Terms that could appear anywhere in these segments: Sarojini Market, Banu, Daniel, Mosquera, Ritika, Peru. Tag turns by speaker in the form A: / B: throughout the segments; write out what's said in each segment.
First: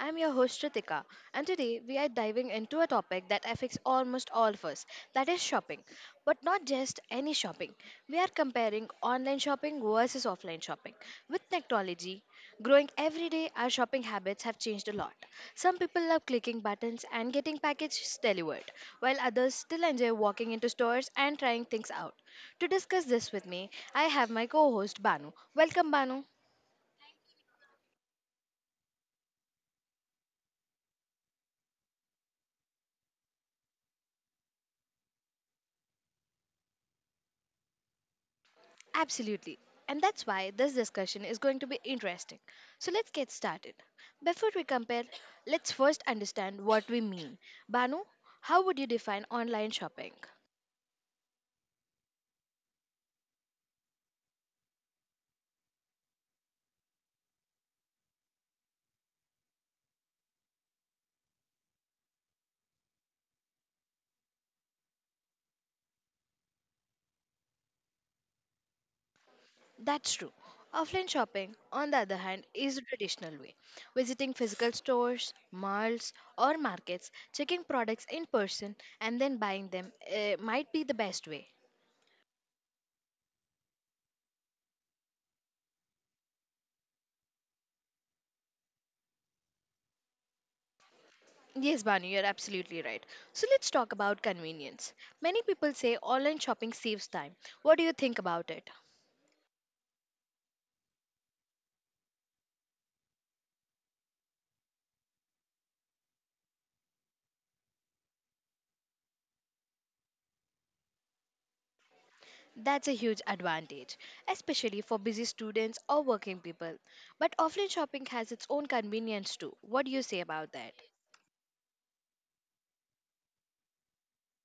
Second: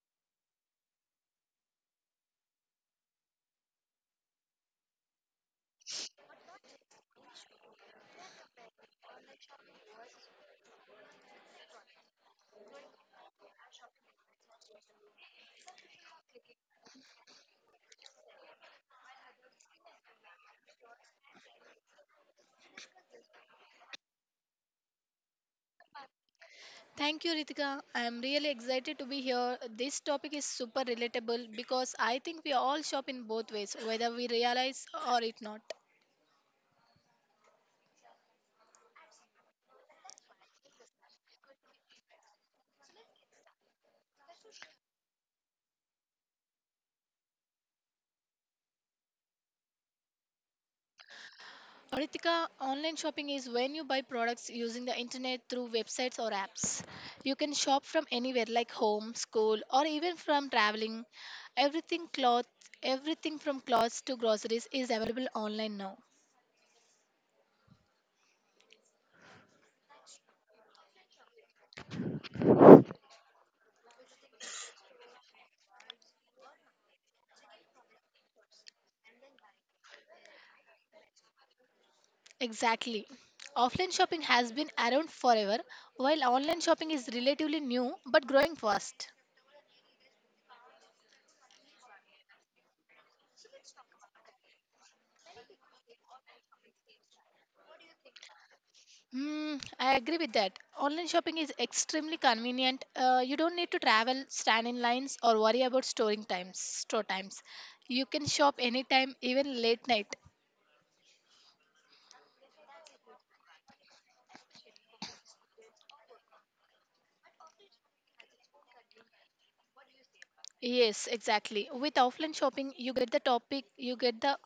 A: I'm your host, Ritika, and today we are diving into a topic that affects almost all of us, that is shopping. But not just any shopping. We are comparing online shopping versus offline shopping. With technology growing every day, our shopping habits have changed a lot. Some people love clicking buttons and getting packages delivered, while others still enjoy walking into stores and trying things out. To discuss this with me, I have my co host, Banu. Welcome, Banu.
B: Thank you, Ritika. I am really excited to be here. This topic is super relatable because I think we all shop in both ways, whether we realize or it not.
A: Absolutely. And that's why this discussion is going to be interesting. So let's get started. Before we compare, let's first understand what we mean. Banu, how would you define online shopping?
B: Ritika, online shopping is when you buy products using the internet through websites or apps. You can shop from anywhere like home, school, or even from traveling. Everything cloth, Everything from clothes to groceries is available online now.
A: That's true. Offline shopping, on the other hand, is a traditional way. Visiting physical stores, malls, or markets, checking products in person, and then buying them might be the best way.
B: Exactly. Offline shopping has been around forever, while online shopping is relatively new but growing fast.
A: Yes, Banu, you're absolutely right. So let's talk about convenience. Many people say online shopping saves time. What do you think about it?
B: I agree with that. Online shopping is extremely convenient. You don't need to travel, stand in lines, or worry about store times. You can shop anytime, even late night.
A: That's a huge advantage, especially for busy students or working people. But offline shopping has its own convenience too. What do you say about that?
B: Yes, exactly. With offline shopping, you get the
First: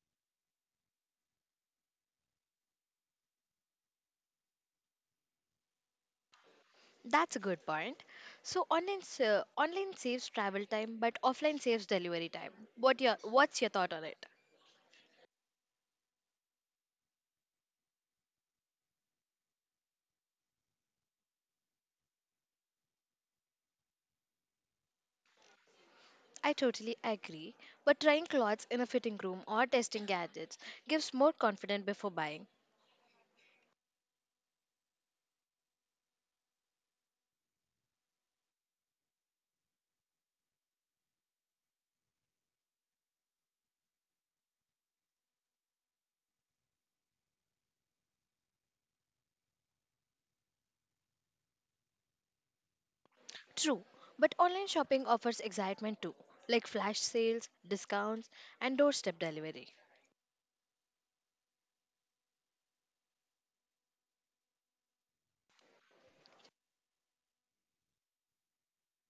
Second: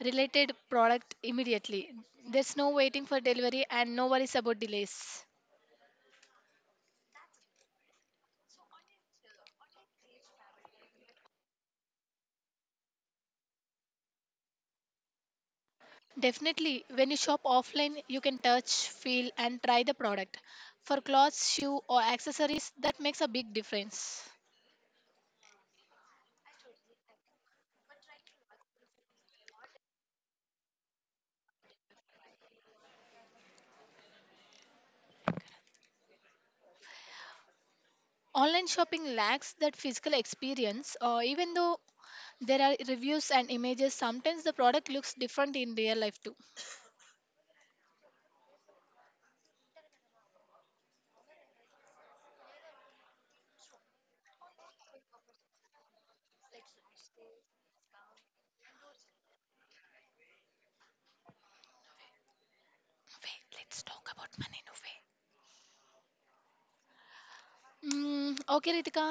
B: related product immediately. There's no waiting for delivery and no worries about delays.
A: That's a good point. So online saves travel time, but offline saves delivery time. What's your thought on it?
B: Definitely, when you shop offline, you can touch, feel, and try the product. For clothes, shoe, or accessories, that makes a big difference.
A: I totally agree, but trying clothes in a fitting room or testing gadgets gives more confidence before buying.
B: Online shopping lacks that physical experience, or even though there are reviews and images, sometimes the product looks different in real life too.
A: True, but online shopping offers excitement too, like flash sales, discounts, and doorstep delivery.
B: Wait, let's talk about money, no, okay, Ritika,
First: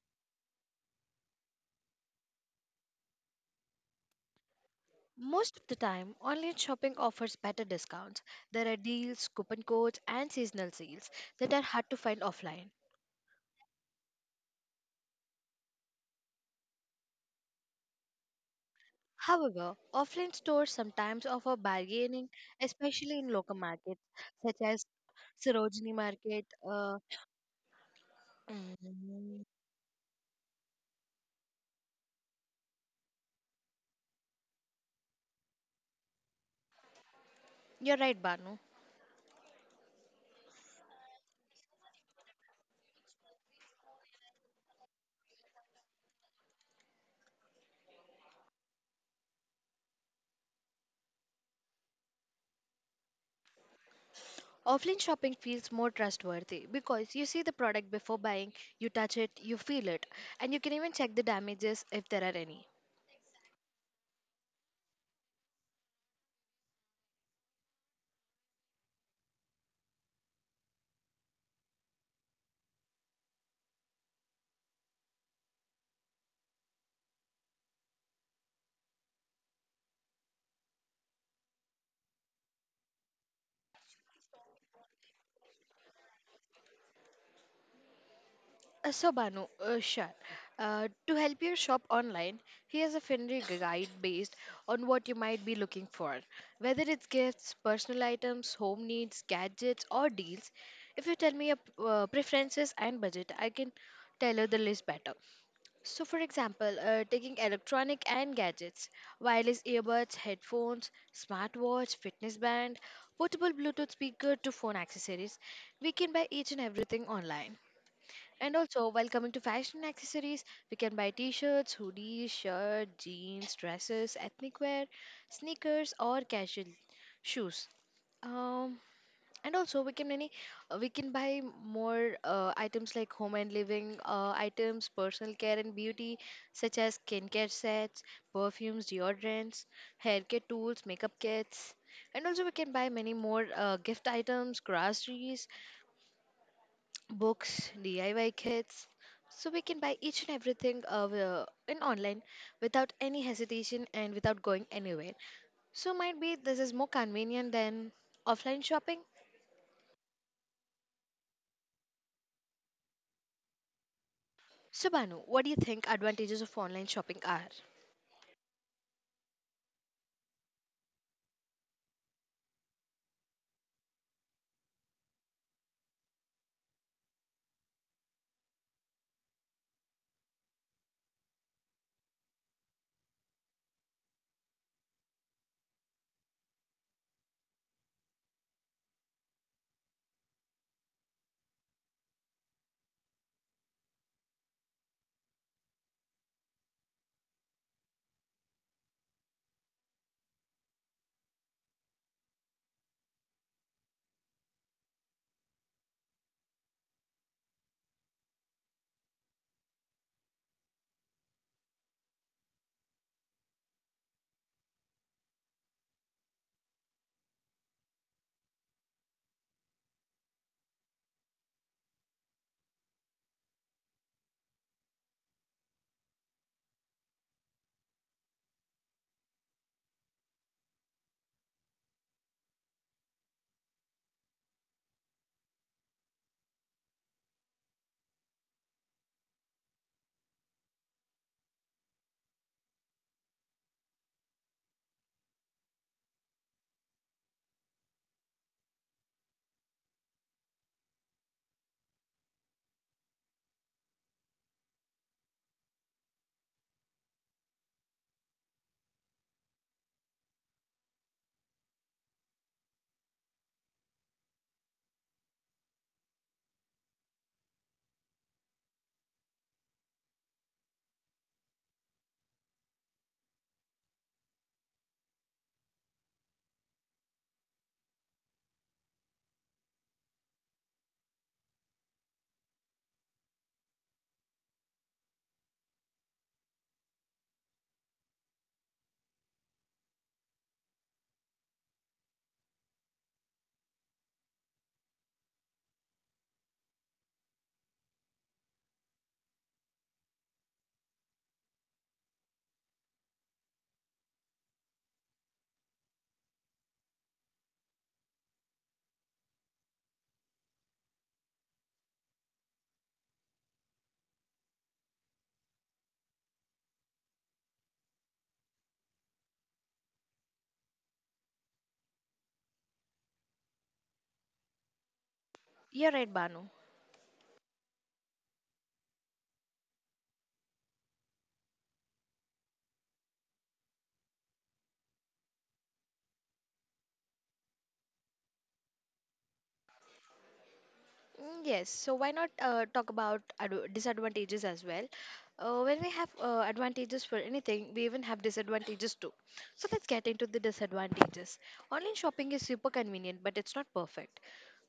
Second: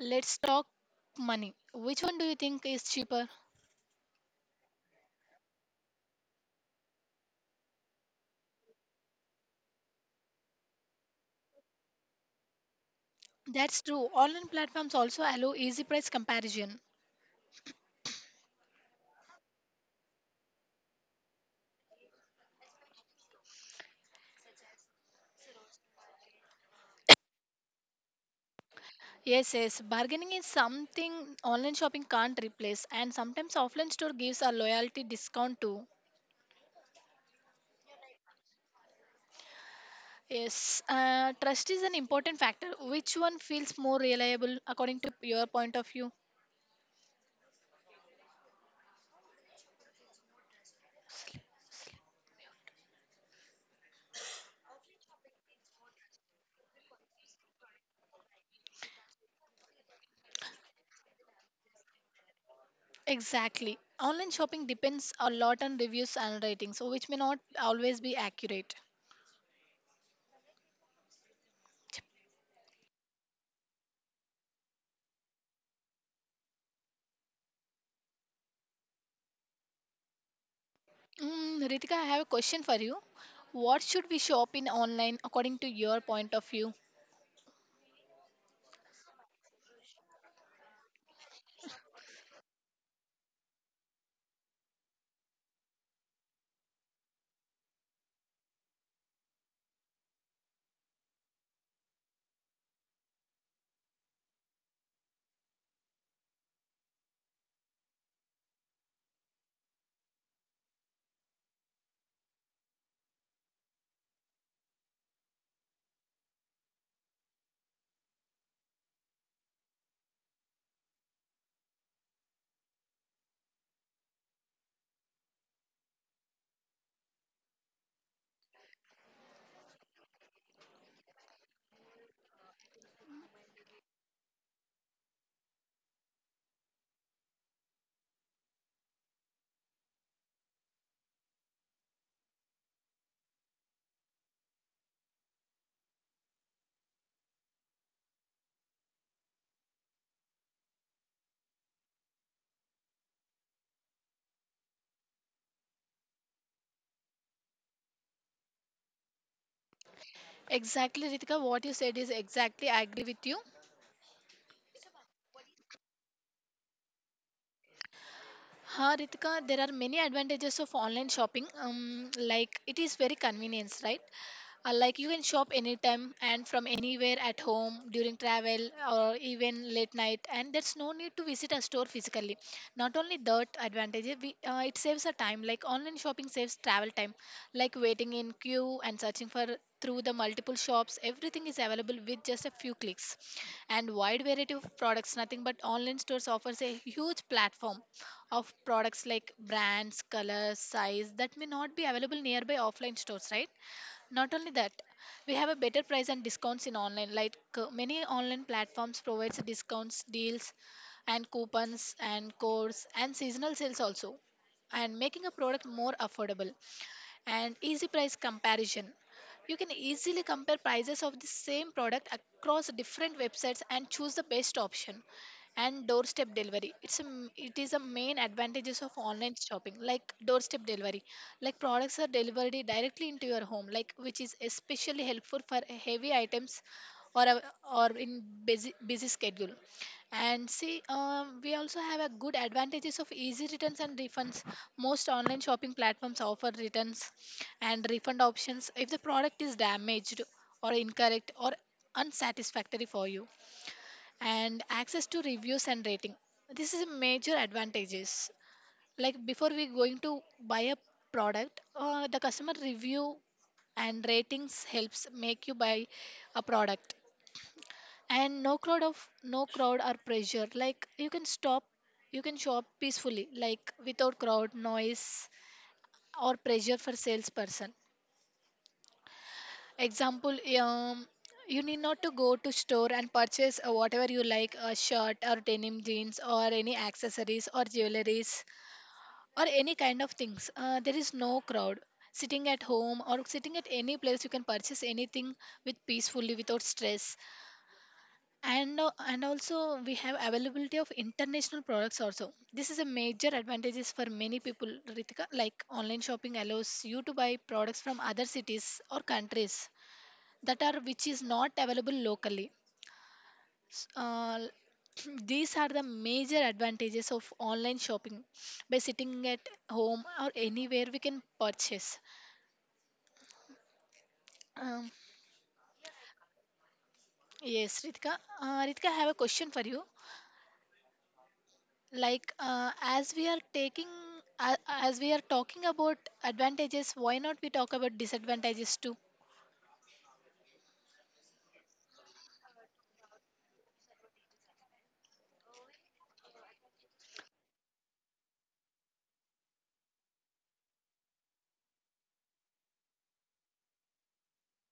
B: let's talk money. Which one do you think is cheaper?
A: Most of the time, online shopping offers better discounts. There are deals, coupon codes, and seasonal sales that are hard to find offline.
B: That's true. Online platforms also allow easy price comparison.
A: However, offline stores sometimes offer bargaining, especially in local markets such as Sarojini Market. Mm,
B: Yes, yes. Bargaining is something online shopping can't replace, and sometimes offline store gives a loyalty discount too.
A: you're right, Banu.
B: Yes, trust is an important factor. Which one feels more reliable according to your point of view?
A: Offline shopping feels more trustworthy because you see the product before buying, you touch it, you feel it, and you can even check the damages if there are any.
B: Exactly. Online shopping depends a lot on reviews and ratings, so which may not always be accurate. Ritika, I have a question for you. What should we shop in online according to your point of view?
A: So, Banu, sure. To help you shop online, here's a friendly guide based on what you might be looking for. Whether it's gifts, personal items, home needs, gadgets, or deals, if you tell me your preferences and budget, I can tailor the list better. So, for example, taking electronic and gadgets, wireless earbuds, headphones, smartwatch, fitness band, portable Bluetooth speaker to phone accessories, we can buy each and everything online. And also, while coming to fashion accessories, we can buy t shirts, hoodies, shirt, jeans, dresses, ethnic wear, sneakers, or casual shoes. Um, and also we can many we can buy more items like home and living items, personal care and beauty such as skincare sets, perfumes, deodorants, hair care tools, makeup kits, and also we can buy many more gift items, groceries, books, diy kits. So we can buy each and everything in online without any hesitation and without going anywhere, so might be this is more convenient than offline shopping.
B: Exactly, Ritika, what you said is exactly I agree with you.
A: So, Banu, what do you think advantages of online shopping are?
B: Ha, Ritika, there are many advantages of online shopping. Like it is very convenient, right? Like you can shop anytime and from anywhere at home during travel or even late night, and there's no need to visit a store physically. Not only that advantage, it saves a time. Like online shopping saves travel time, like waiting in queue and searching for through the multiple shops. Everything is available with just a few clicks, and wide variety of products. Nothing but online stores offers a huge platform of products like brands, colors, size that may not be available nearby offline stores, right? Not only that, we have a better price and discounts in online. Like many online platforms provides discounts, deals, and coupons and codes and seasonal sales also, and making a product more affordable and easy price comparison. You can easily compare prices of the same product across different websites and choose the best option. And doorstep delivery. It is a main advantages of online shopping, like doorstep delivery. Like products are delivered directly into your home, like which is especially helpful for heavy items or a, or in busy schedule, and see, we also have a good advantages of easy returns and refunds. Most online shopping platforms offer returns and refund options if the product is damaged or incorrect or unsatisfactory for you, and access to reviews and rating. This is a major advantages, like before we going to buy a product, the customer review and ratings helps make you buy a product. And no crowd or pressure, like you can shop peacefully, like without crowd noise or pressure for salesperson. Example, you need not to go to store and purchase whatever you like, a shirt or denim jeans or any accessories or jewelries or any kind of things. There is no crowd. Sitting at home or sitting at any place, you can purchase anything with peacefully without stress. And also we have availability of international products also. This is a major advantages for many people, Ritika. Like online shopping allows you to buy products from other cities or countries that are which is not available locally. S- uh, these are the major advantages of online shopping by sitting at home or anywhere we can purchase. um,
A: You're right, Banu.
B: yes, Ritika. Ritika, I have a question for you, like as we are taking a- as we are talking about advantages. Why not we talk about disadvantages too?
A: Yes, so why not talk about disadvantages as well? When we have advantages for anything, we even have disadvantages too. So let's get into the disadvantages. Online shopping is super convenient, but it's not perfect.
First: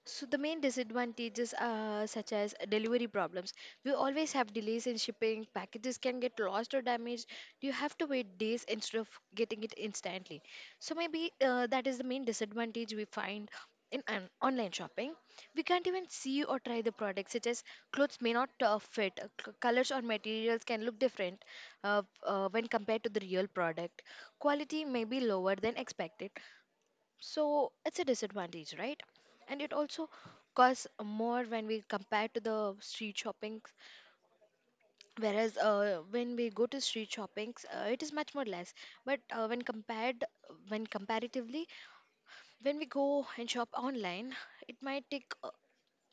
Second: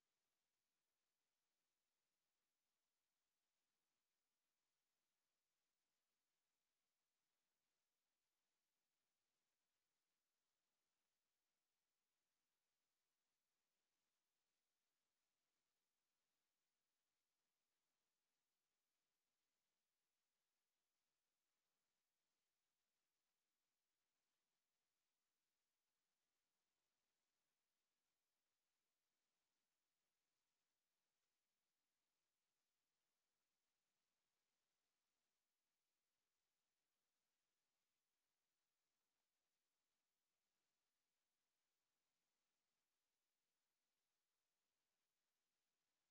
A: So the main disadvantages are such as delivery problems. We always have delays in shipping. Packages can get lost or damaged. You have to wait days instead of getting it instantly. So maybe that is the main disadvantage we find in an online shopping. We can't even see or try the products, such as clothes may not fit. Colors or materials can look different when compared to the real product. Quality may be lower than expected. So it's a disadvantage, right? And it also costs more when we compare to the street shopping, whereas when we go to street shoppings, it is much more less. But when compared, when comparatively, when we go and shop online, it might take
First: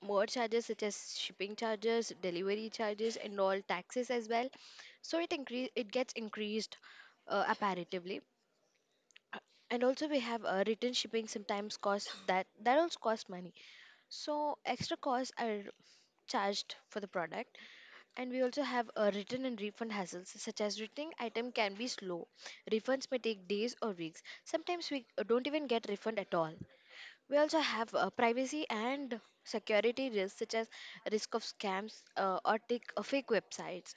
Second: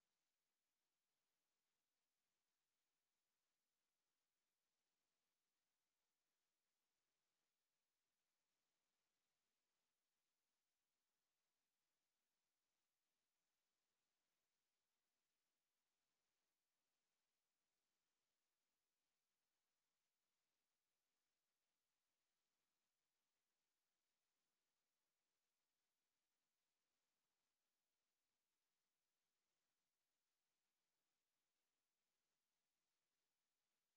A: more charges such as shipping charges, delivery charges, and all taxes as well. So it increase, it gets increased apparatively. Uh, And also we have return shipping sometimes costs, that also costs money. So extra costs are charged for the product, and we also have a return and refund hassles such as returning item can be slow. Refunds may take days or weeks. Sometimes we don't even get refund at all. We also have privacy and security risks such as risk of scams fake websites.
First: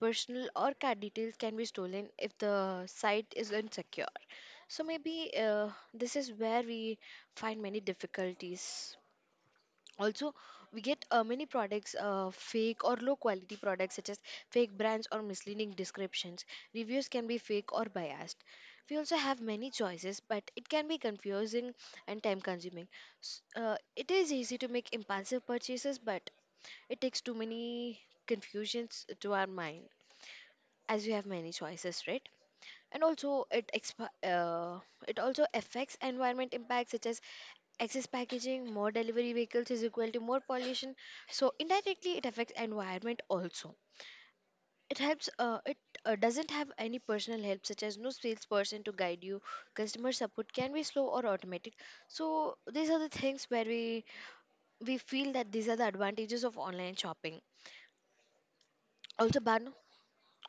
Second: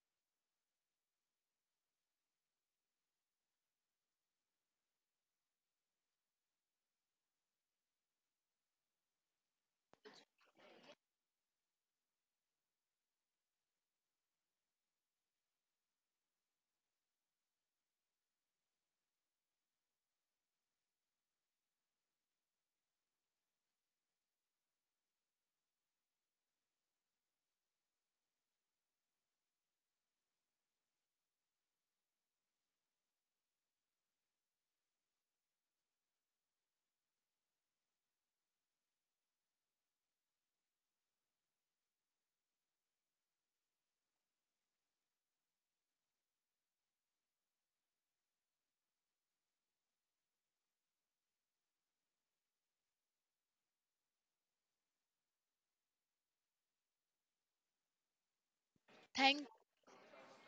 A: Personal or card details can be stolen if the site is insecure. So maybe this is where we find many difficulties. Also we get many products, fake or low quality products such as fake brands or misleading descriptions. Reviews can be fake or biased. We also have many choices, but it can be confusing and time consuming. It is easy to make impulsive purchases, but it takes too many confusions to our mind as we have many choices, right? And also it also affects environment impacts such as excess packaging, more delivery vehicles is equal to more pollution. So indirectly, it affects environment also. It helps. It doesn't have any personal help, such as no salesperson to guide you. Customer support can be slow or automatic. So these are the things where we feel that these are the advantages of online shopping. Also,
B: Thank.
A: Banu.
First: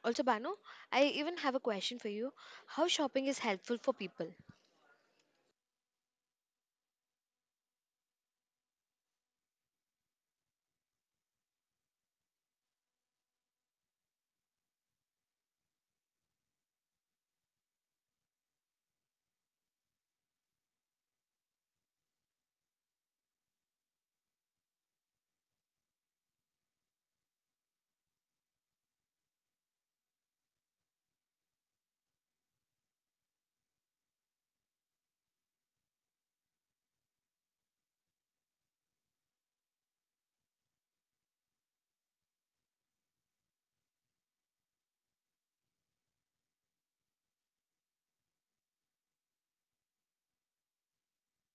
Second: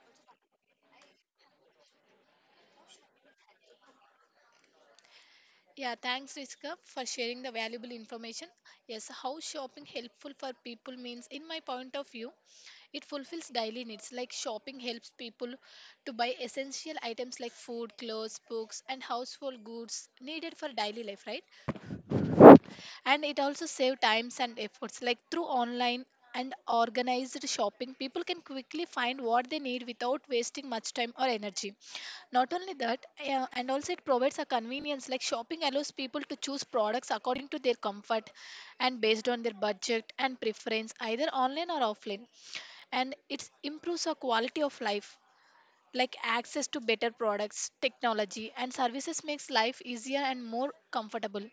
A: Also, Banu, I even have a question for you. How shopping is helpful for people?
B: Yeah, thanks Rizka for sharing the valuable information. Yes, how shopping helpful for people means in my point of view, it fulfills daily needs, like shopping helps people to buy essential items like food, clothes, books and household goods needed for daily life, right? And it also saves times and efforts, like through online and organized shopping people can quickly find what they need without wasting much time or energy. Not only that, and also it provides a convenience, like shopping allows people to choose products according to their comfort and based on their budget and preference, either online or offline. And it improves our quality of life, like access to better products, technology and services makes life easier and more comfortable.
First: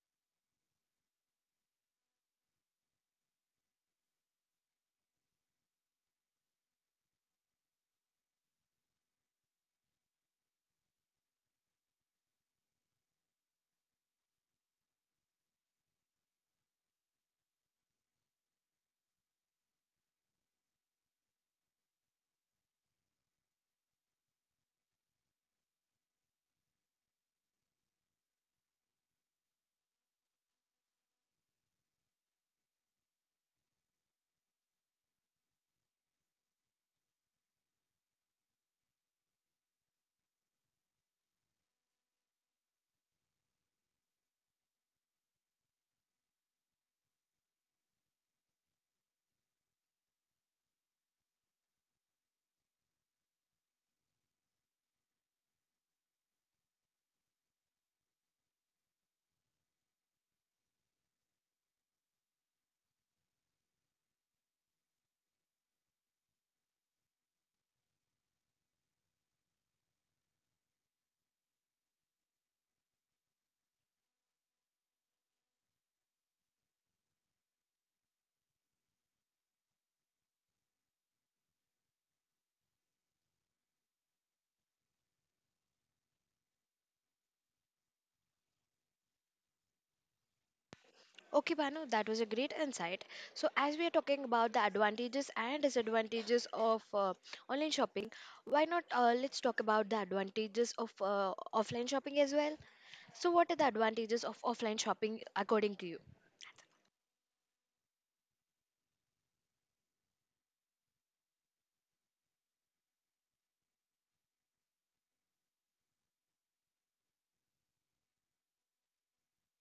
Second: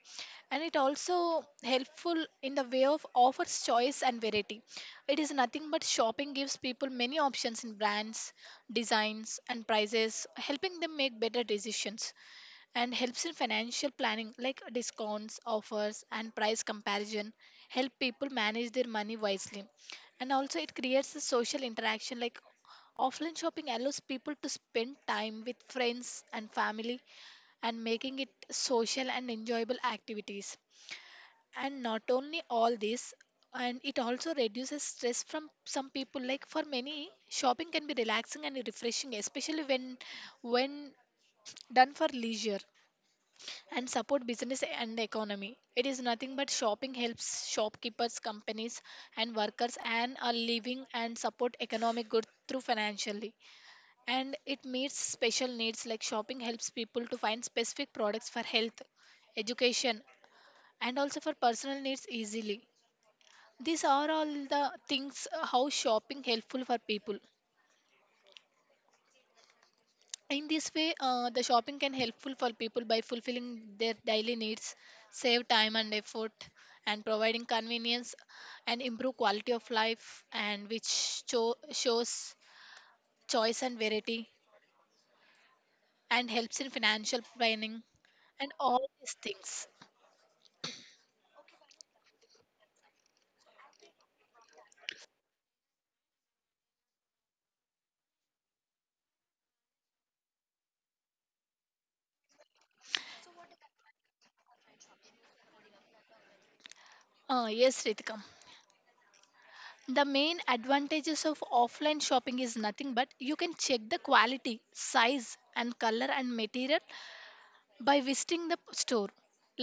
B: And it also helpful in the way of offers choice and variety. It is nothing but shopping gives people many options in brands, designs and prices, helping them make better decisions. And helps in financial planning, like discounts, offers, and price comparison help people manage their money wisely. And also, it creates a social interaction, like offline shopping allows people to spend time with friends and family, and making it social and enjoyable activities. And not only all this, and it also reduces stress from some people, like for many shopping can be relaxing and refreshing, especially when done for leisure. And support business and economy. It is nothing but shopping helps shopkeepers, companies, and workers earn a living and support economic good through financially. And it meets special needs, like shopping helps people to find specific products for health, education, and also for personal needs easily. These are all the things, how shopping helpful for people. In this way, the shopping can helpful for people by fulfilling their daily needs, save time and effort, and providing convenience and improve quality of life, and which shows choice and variety, and helps in financial planning, and all these things.
A: Okay, Banu, that was a great insight. So, as we are talking about the advantages and disadvantages of online shopping, why not let's talk about the advantages of offline shopping as well? So, what are the advantages of offline shopping according to you?
B: Yes, Ritika. The main advantages of offline shopping is nothing but you can check the quality, size, and color and material by visiting the store,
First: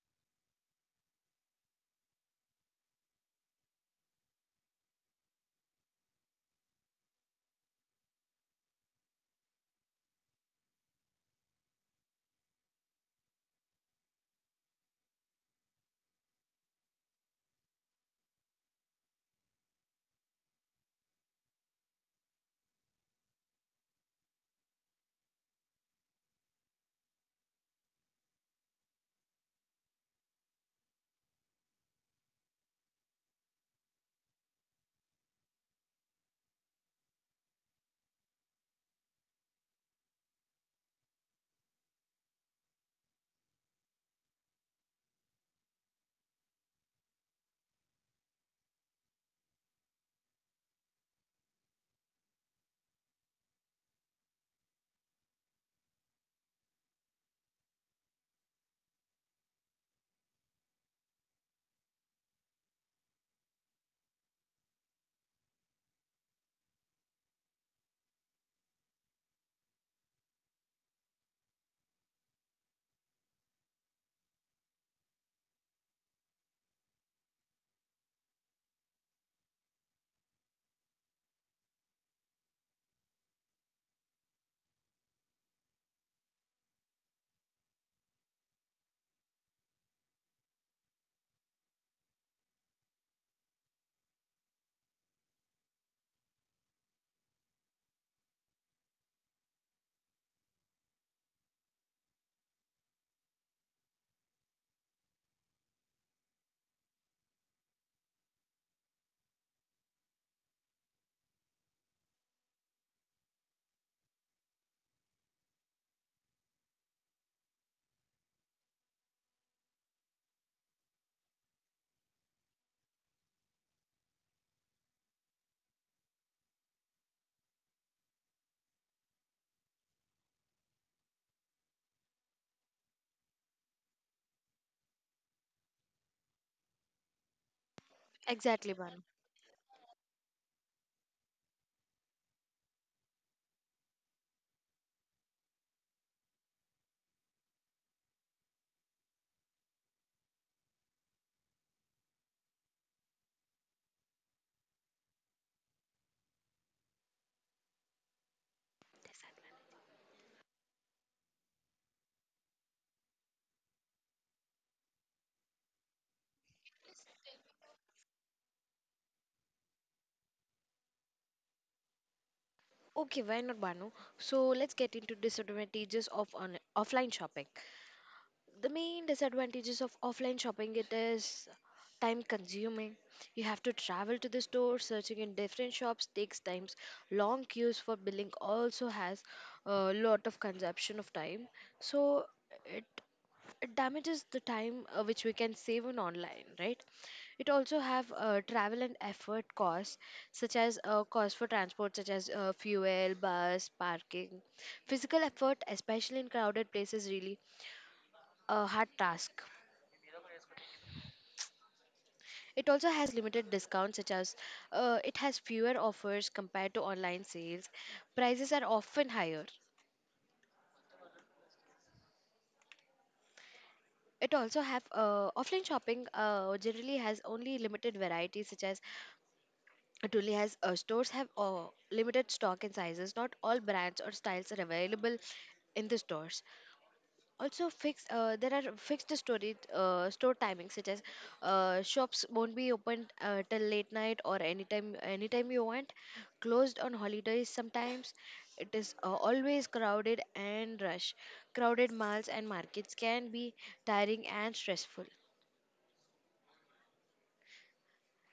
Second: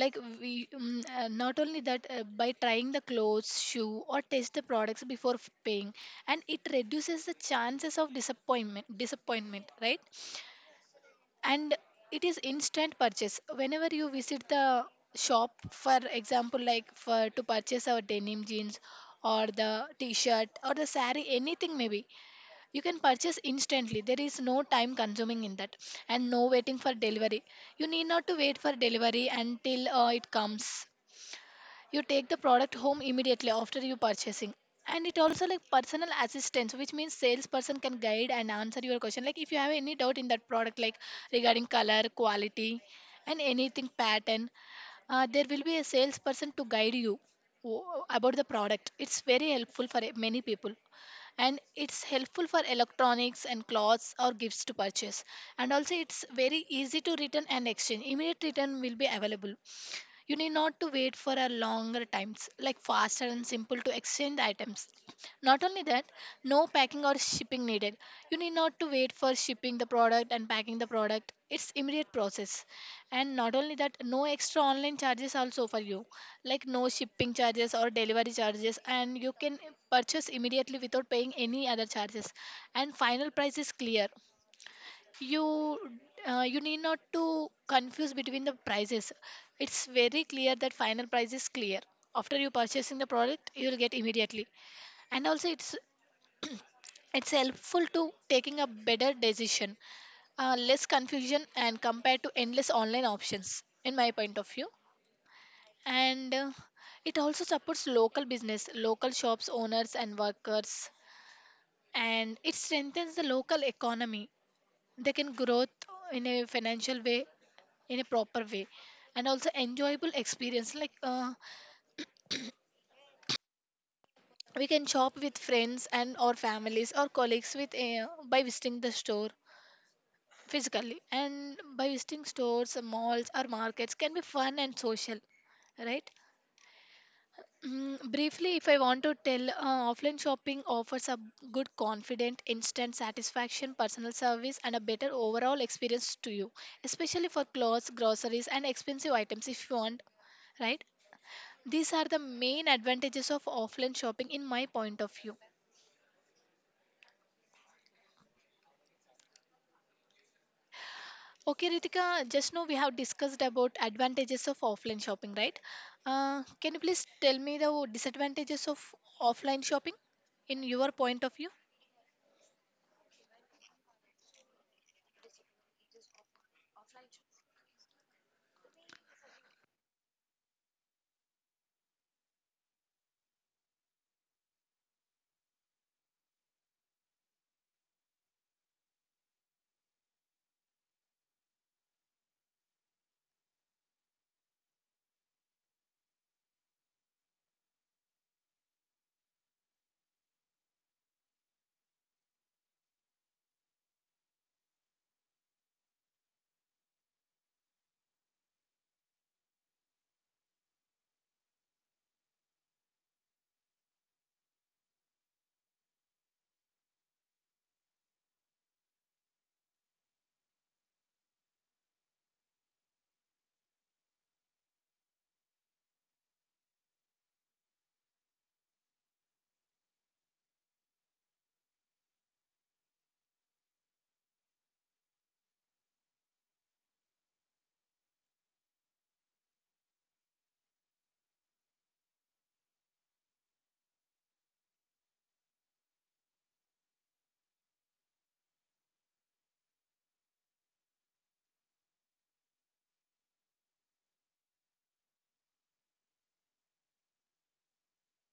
B: like we not only that, by trying the clothes shoe or taste the products before paying, and it reduces the chances of disappointment, right? And it is instant purchase whenever you visit the shop. For example, like for to purchase our denim jeans or the t-shirt or the sari, anything maybe you can purchase instantly. There is no time consuming in that, and no waiting for delivery. You need not to wait for delivery until it comes. You take the product home immediately after you purchasing. And it also like personal assistance, which means salesperson can guide and answer your question. Like if you have any doubt in that product, like regarding color, quality, and anything pattern, there will be a salesperson to guide you about the product. It's very helpful for many people, and it's helpful for electronics and clothes or gifts to purchase. And also it's very easy to return and exchange. Immediate return will be available, you need not to wait for a longer times, like faster and simple to exchange items. Not only that, no packing or shipping needed. You need not to wait for shipping the product and packing the product. It's immediate process. And not only that, no extra online charges also for you, like no shipping charges or delivery charges, and you can purchase immediately without paying any other charges. And final price is clear, you you need not to confuse between the prices. It's very clear that final price is clear after you purchasing the product, you will get immediately. And also it's helpful to taking a better decision, less confusion and compared to endless online options in my point of view. And it also supports local business, local shops owners and workers, and it strengthens the local economy. They can grow in a financial way, in a proper way. And also enjoyable experience, like we can shop with friends and or families or colleagues with by visiting the store physically, and by visiting stores malls or markets can be fun and social, right? Briefly, if
A: Exactly,
B: I
A: Banu.
B: want to tell, offline shopping offers a good confident instant satisfaction, personal service and a better overall experience to you, especially for clothes groceries and expensive items if you want, right? These are the main advantages of offline shopping in my point of view. Okay, Ritika, just now we have discussed about advantages of offline shopping, right? Can you please tell me the disadvantages of offline shopping in your point of view?
A: Okay, why not, Banu? So, let's get into disadvantages of offline shopping. The main disadvantages of offline shopping: it is time consuming, you have to travel to the store, searching in different shops takes times, long queues for billing also has a lot of consumption of time. So it, it damages the time which we can save on online, right? It also have travel and effort costs, such as cost for transport such as fuel, bus, parking, physical effort, especially in crowded places, really a hard task. It also has limited discounts, such as it has fewer offers compared to online sales. Prices are often higher. It also have offline shopping generally has only limited varieties, such as it only has stores have limited stock and sizes. Not all brands or styles are available in the stores. Also fix There are fixed storage store timings, such as shops won't be open till late night or anytime, anytime you want, closed on holidays sometimes. It is always crowded and rush. Crowded malls and markets can be tiring and stressful.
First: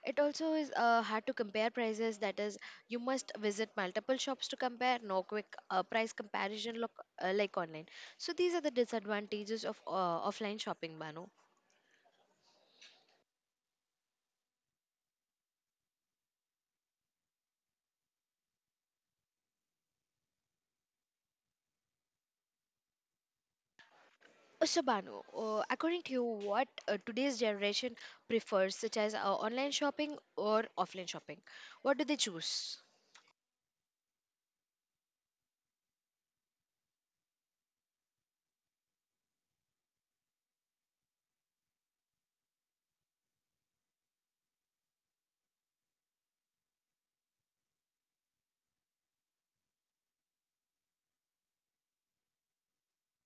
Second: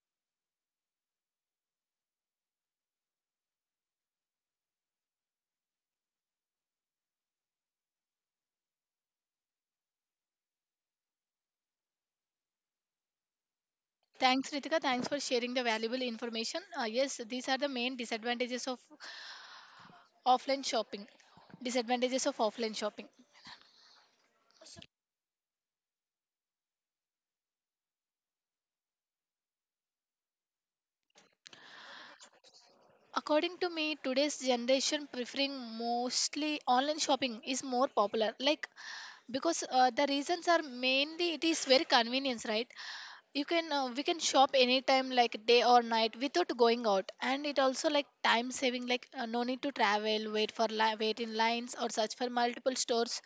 A: It also is hard to compare prices, that is you must visit multiple shops to compare, no quick price comparison look, like online. So these are the disadvantages of offline shopping, Banu.
B: Thanks, Ritika. Thanks for sharing the valuable information. Yes, these are the main disadvantages of offline shopping. Disadvantages of offline shopping.
A: So Banu, according to you, what today's generation prefers, such as online shopping or offline shopping? What do they choose?
B: According to me, today's generation preferring mostly online shopping is more popular. Like, because the reasons are mainly it is very convenience, right? You can we can shop anytime, like day or night, without going out, and it also like time saving, like no need to travel, wait in lines or search for multiple stores.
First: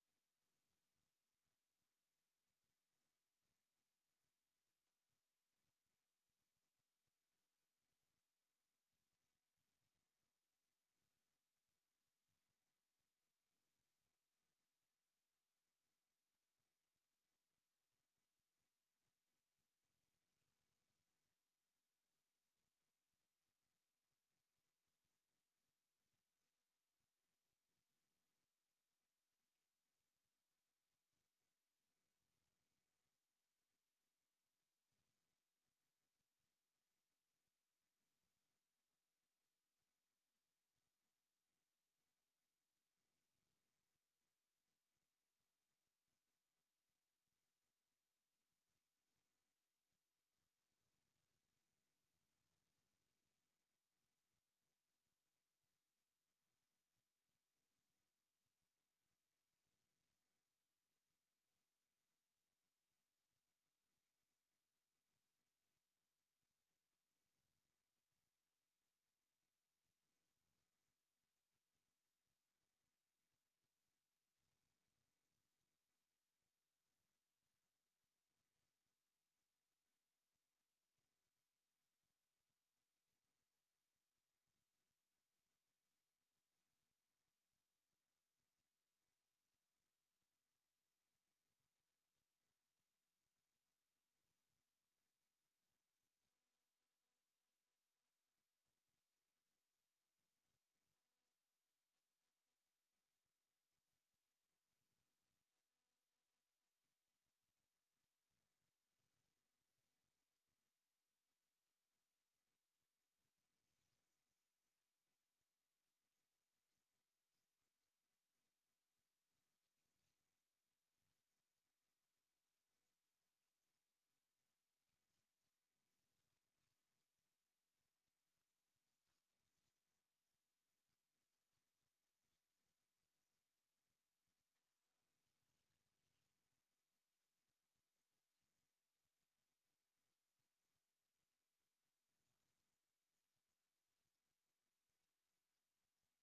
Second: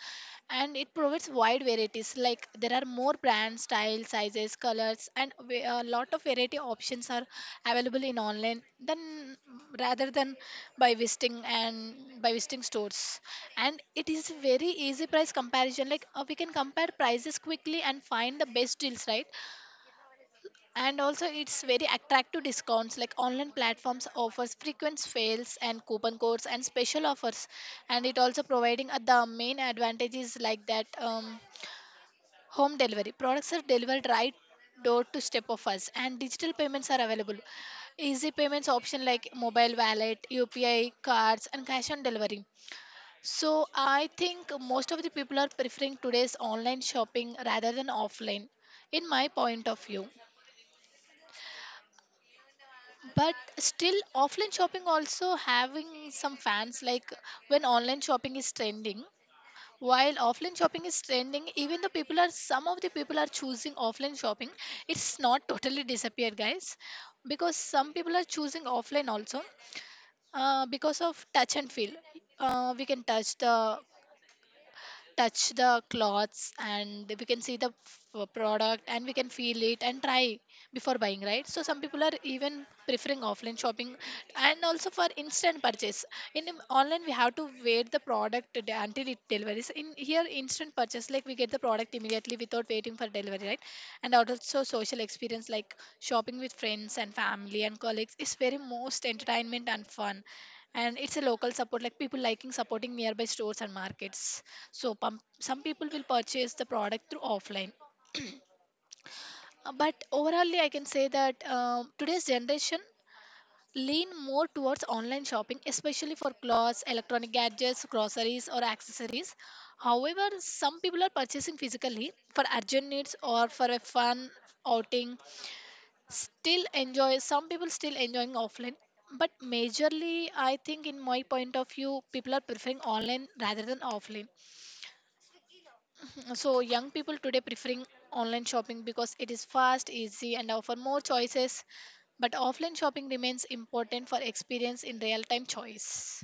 B: And it provides wide varieties, like there are more brands, styles, sizes, colors, and a lot of variety options are available in online than, rather than, by visiting and by visiting stores. And it is very easy price comparison, like we can compare prices quickly and find the best deals, right? And also it's very attractive discounts, like online platforms offers frequent sales and coupon codes and special offers. And it also providing the main advantages, like that, home delivery, products are delivered right door to step of us, and digital payments are available, easy payments option like mobile wallet, upi cards, and cash on delivery. So I think most of the people are preferring today's online shopping rather than offline, in my point of view. But still offline shopping also having some fans, like when online shopping is trending, while offline shopping is trending, even the people are, some of the people are choosing offline shopping. It's not totally disappeared, guys, because some people are choosing offline also. Because of touch and feel, we can touch the clothes, and we can see the product, and we can feel it and try before buying, right? So some people are even preferring offline shopping. And also for instant purchase, in online we have to wait the product until it delivers. In here, instant purchase, like we get the product immediately without waiting for delivery, right? And also social experience, like shopping with friends and family and colleagues is very most entertainment and fun. And it's a local support, like people liking supporting nearby stores and markets. So some people will purchase the product through offline. But overallly, I can say that today's generation lean more towards online shopping, especially for clothes, electronic gadgets, groceries, or accessories. However, some people are purchasing physically for urgent needs or for a fun outing. Still enjoy. Some people still enjoying offline. But majorly, I think, in my point of view, people are preferring online rather than offline. So young people today preferring online shopping because it is fast, easy and offer more choices. But offline shopping remains important for experience in real time choice.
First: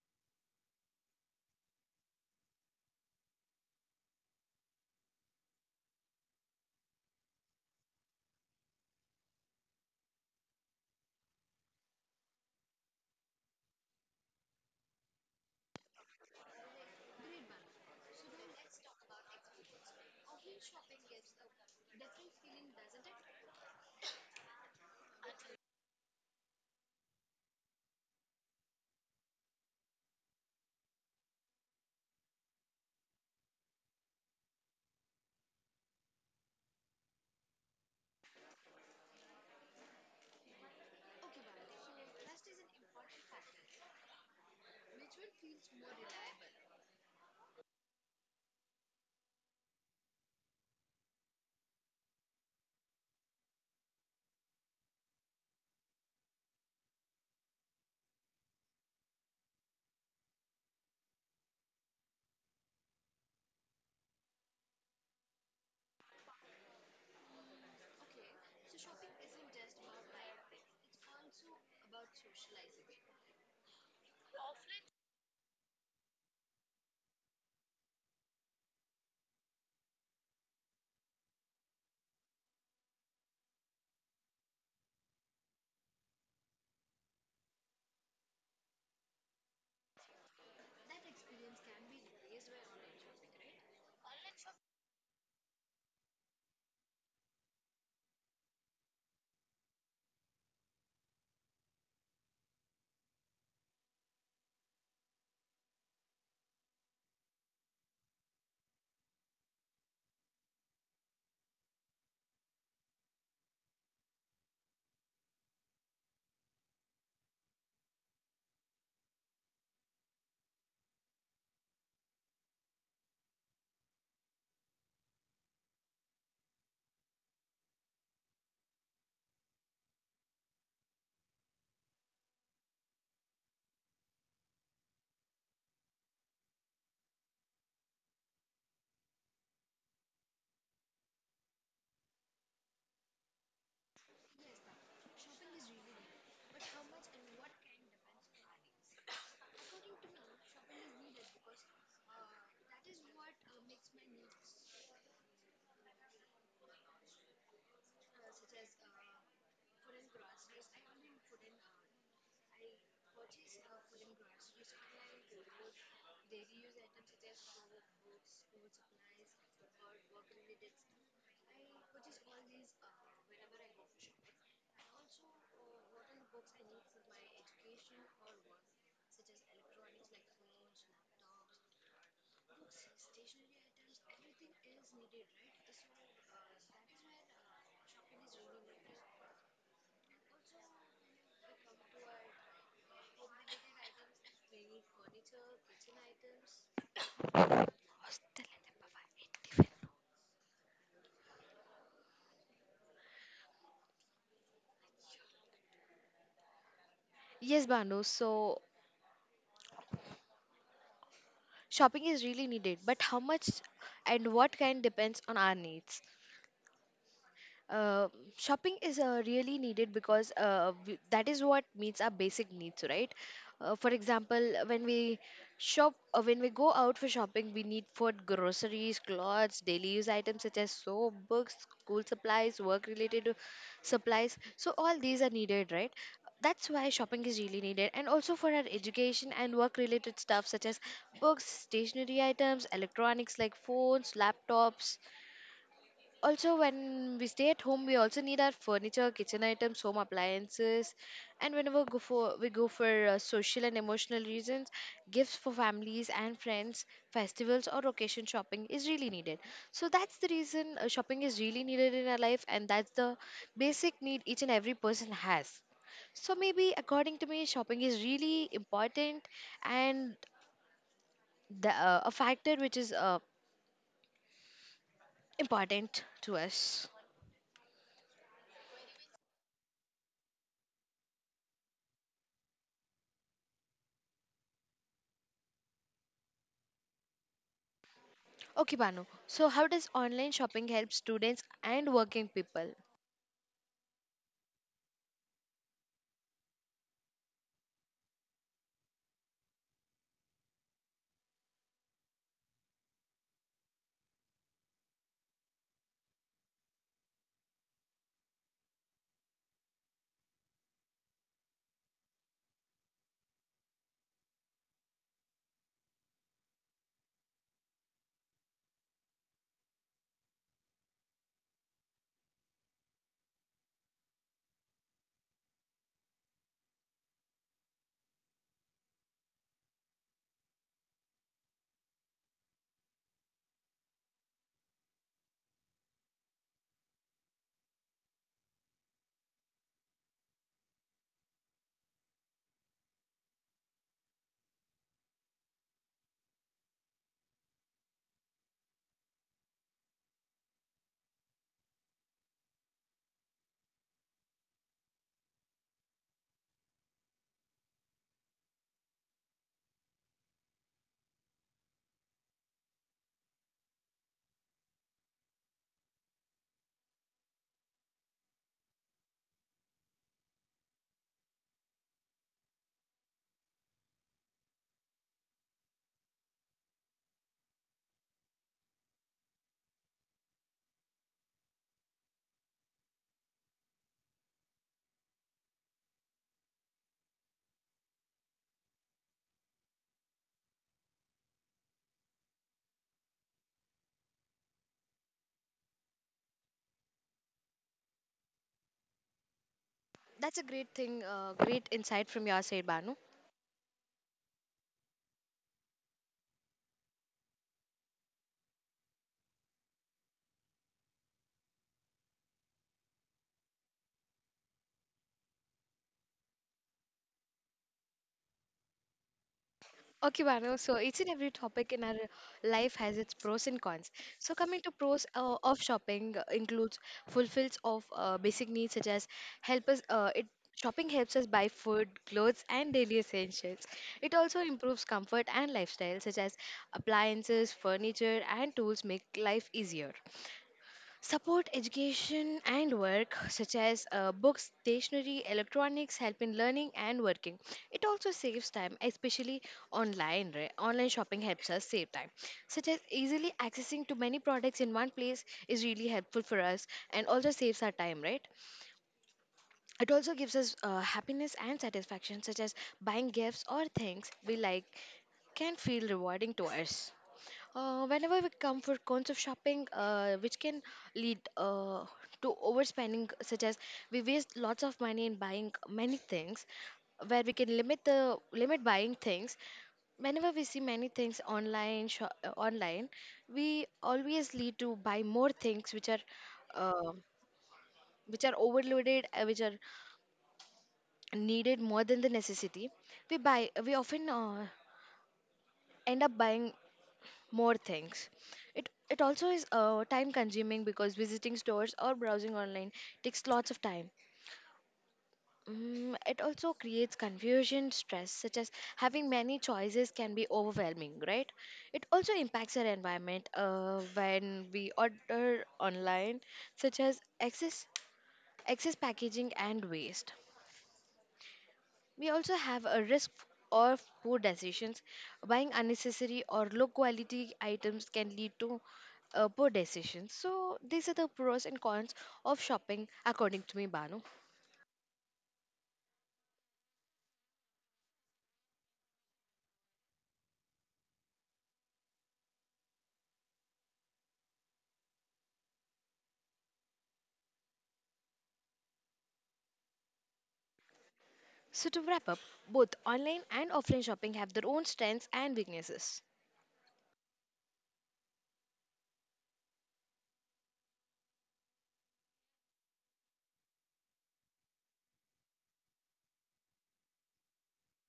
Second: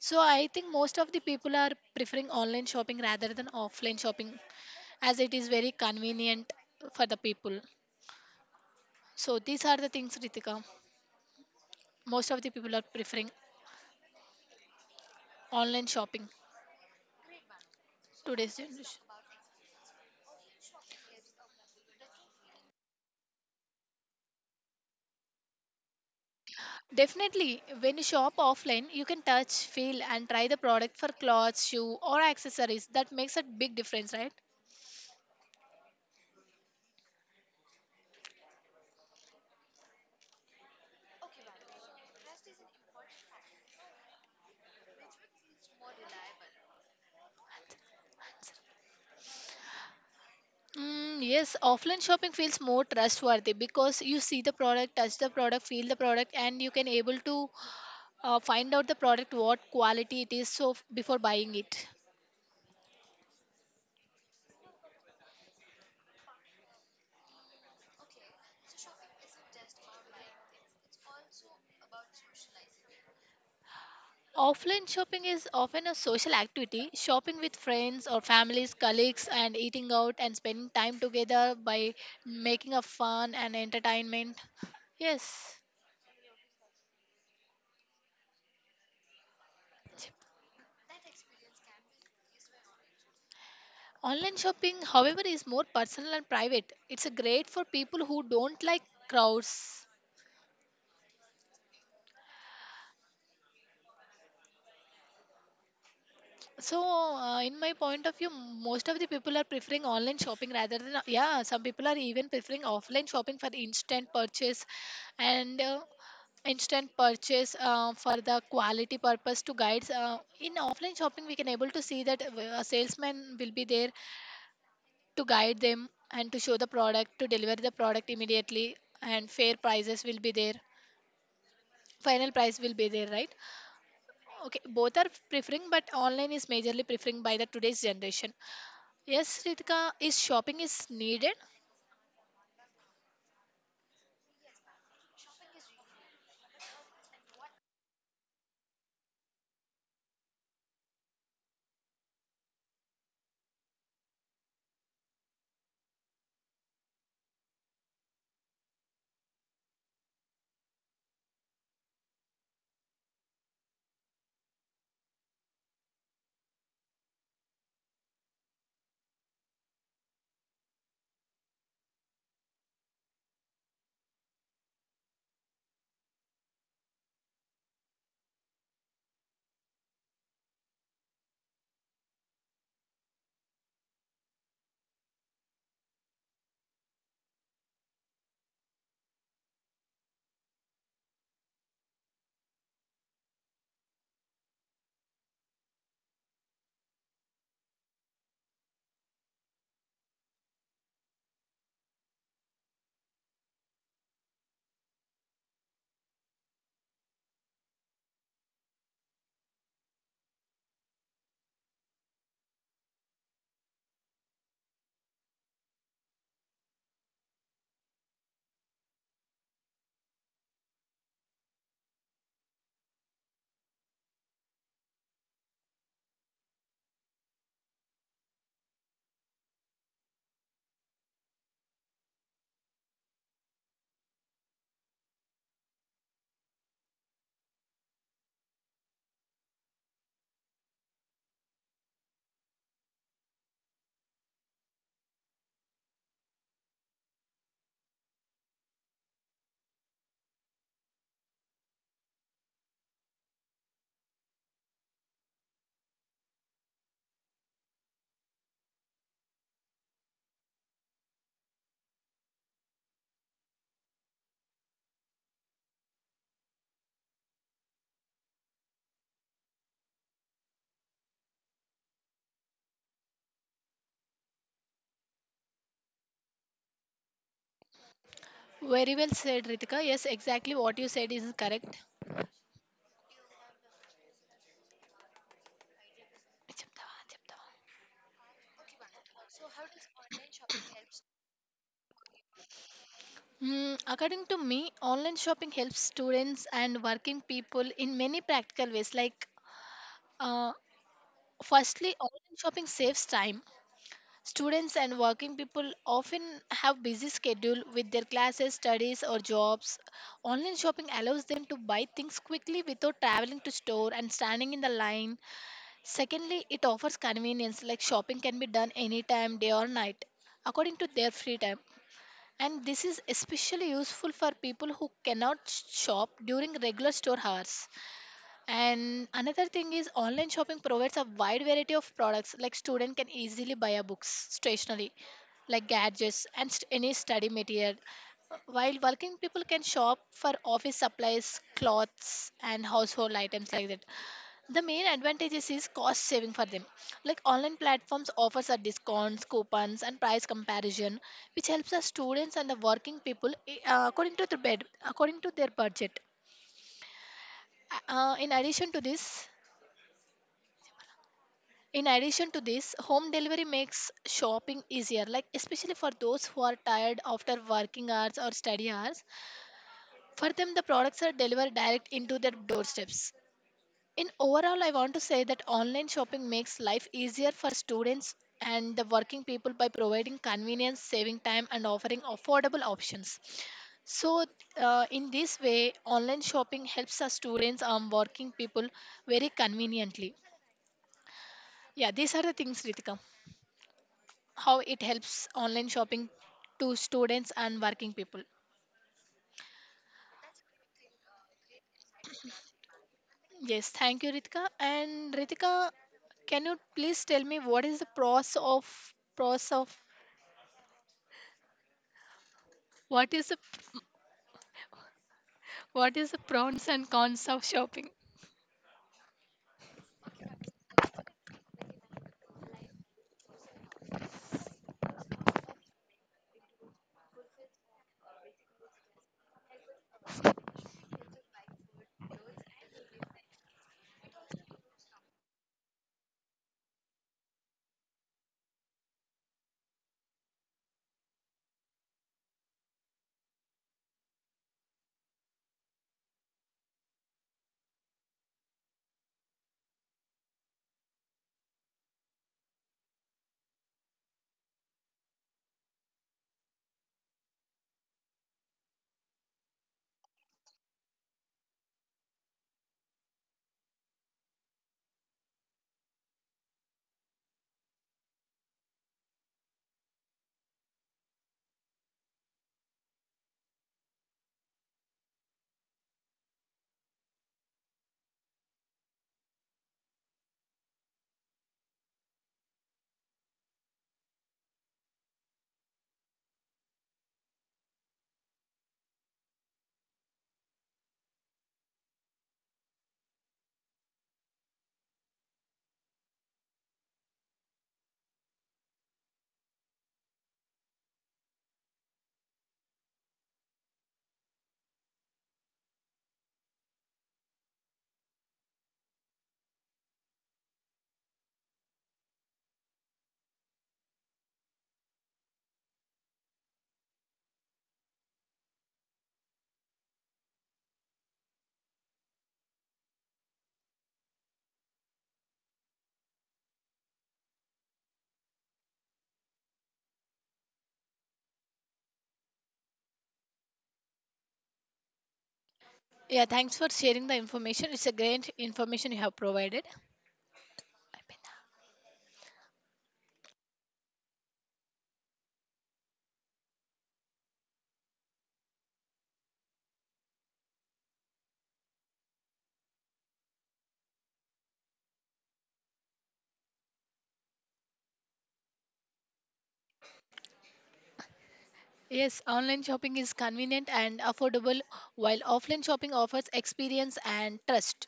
B: So I think most of the people are preferring online shopping rather than offline shopping, as it is very convenient for the people. So these are the things, Ritika. Most of the people are preferring online shopping today's generation. Definitely, when you shop offline, you can touch, feel, and try the product for clothes, shoe, or accessories. That makes a big difference, right? Mm, yes, offline shopping feels more trustworthy because you see the product, touch the product, feel the product, and you can able to find out the product what quality it is, so before buying it. Offline shopping is often a social activity. Shopping with friends or families, colleagues, and eating out and spending time together by making a fun and entertainment. Yes. Online shopping, however, is more personal and private. It's a great for people who don't like crowds. So, in my point of view, most of the people are preferring online shopping rather than, yeah, some people are even preferring offline shopping for instant purchase and instant purchase for the quality purpose to guides. In offline shopping, we can able to see that a salesman will be there to guide them and to show the product, to deliver the product immediately, and fair prices will be there. Final price will be there, right? Okay, both are preferring, but online is majorly preferring by the today's generation. Yes, Ritika, is shopping is needed?
A: Yes, Banu. So shopping is really needed, but how much and what kind depends on our needs. uh, Shopping is really needed because we, that is what meets our basic needs, right? For example, when we when we go out for shopping, we need food, groceries, clothes, daily use items such as soap, books, school supplies, work-related supplies. So all these are needed, right? That's why shopping is really needed, and also for our education and work-related stuff such as books, stationery items, electronics like phones, laptops, also when we stay at home we also need our furniture, kitchen items, home appliances, and whenever go for we go for social and emotional reasons, gifts for families and friends, festivals or occasion, shopping is really needed. So that's the reason shopping is really needed in our life, and that's the basic need each and every person has. So maybe according to me shopping is really important, and the, a factor which is important to us.
B: Very well said, Ritika. Yes, exactly what you said is correct.
A: Okay, Banu. So, how does online shopping help students and working people?
B: Hmm, according to me, online shopping helps students and working people in many practical ways. Like, uh, firstly, online shopping saves time. Students and working people often have busy schedule with their classes, studies, or jobs. Online shopping allows them to buy things quickly without traveling to store and standing in the line. Secondly, it offers convenience, like shopping can be done anytime, day or night, according to their free time. And this is especially useful for people who cannot shop during regular store hours. And another thing is online shopping provides a wide variety of products, like student can easily buy a books, stationery, like gadgets and any study material. While working people can shop for office supplies, clothes and household items, like that the main advantages is cost saving for them, like online platforms offers a discounts, coupons and price comparison, which helps the students and the working people, according to their bed according to their budget. In addition to this, home delivery makes shopping easier, like especially for those who are tired after working hours or study hours. For them the products are delivered direct into their doorsteps. In overall, I want to say that online shopping makes life easier for students and the working people by providing convenience, saving time, and offering affordable options. So, in this way, online shopping helps our students and working people very conveniently. Yeah, these are the things, Ritika, how it helps online shopping to students and working people.
A: That's a great thing, great insight from your side, Banu.
B: Yes, thank you, Ritika. And Ritika, can you please tell me what is the process of what is the what is the pros and cons of shopping?
A: Okay, Banu. So each and every topic in our life has its pros and cons. So coming to pros of shopping includes fulfills of basic needs, such as help us. It Shopping helps us buy food, clothes, and daily essentials. It also improves comfort and lifestyle, such as appliances, furniture, and tools make life easier. Support education and work, such as books, stationery, electronics, help in learning and working. It also saves time, especially online. Right? Online shopping helps us save time, such as easily accessing to many products in one place is really helpful for us and also saves our time, right? It also gives us happiness and satisfaction, such as buying gifts or things we like can feel rewarding to us. Whenever we come for cons of shopping, which can lead to overspending, such as we waste lots of money in buying many things, where we can limit the limit buying things. Whenever we see many things online, sho online, we always lead to buy more things uh, which are overloaded, which are needed more than the necessity. We often end up buying more things. It also is time consuming because visiting stores or browsing online takes lots of time. It also creates confusion, stress, such as having many choices can be overwhelming, right? It also impacts our environment when we order online, such as excess packaging and waste. We also have a risk of poor decisions. Buying unnecessary or low quality items can lead to poor decisions. So, these are the pros and cons of shopping, according to me, Banu.
B: Yeah, thanks for sharing the information. It's a great information you have provided.
A: So, to wrap up, both online and offline shopping have their own strengths and weaknesses.
B: Yes, online shopping is convenient and affordable, while offline shopping offers experience and trust.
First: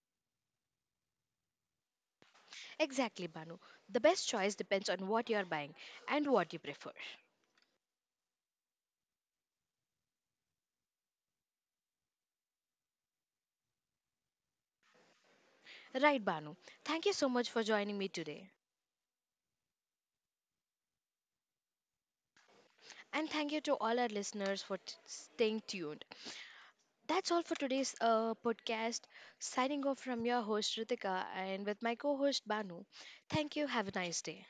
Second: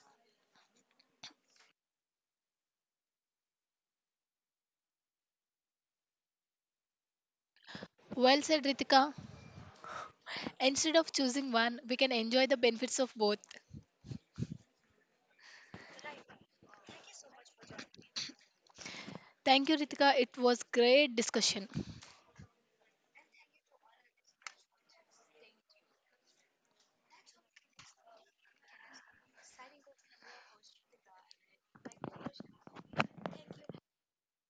A: Exactly, Banu. The best choice depends on what you are buying and what you prefer.
B: Well said, Ritika. Instead of choosing one, we can enjoy the benefits of both.
A: Right, Banu. Thank you so much for joining me today.
B: Thank you, Ritika. It was great discussion.
A: And thank you to all our listeners for staying tuned. That's all for today's podcast. Signing off from your host Ritika and with my co host Banu. Thank you. Have a nice day.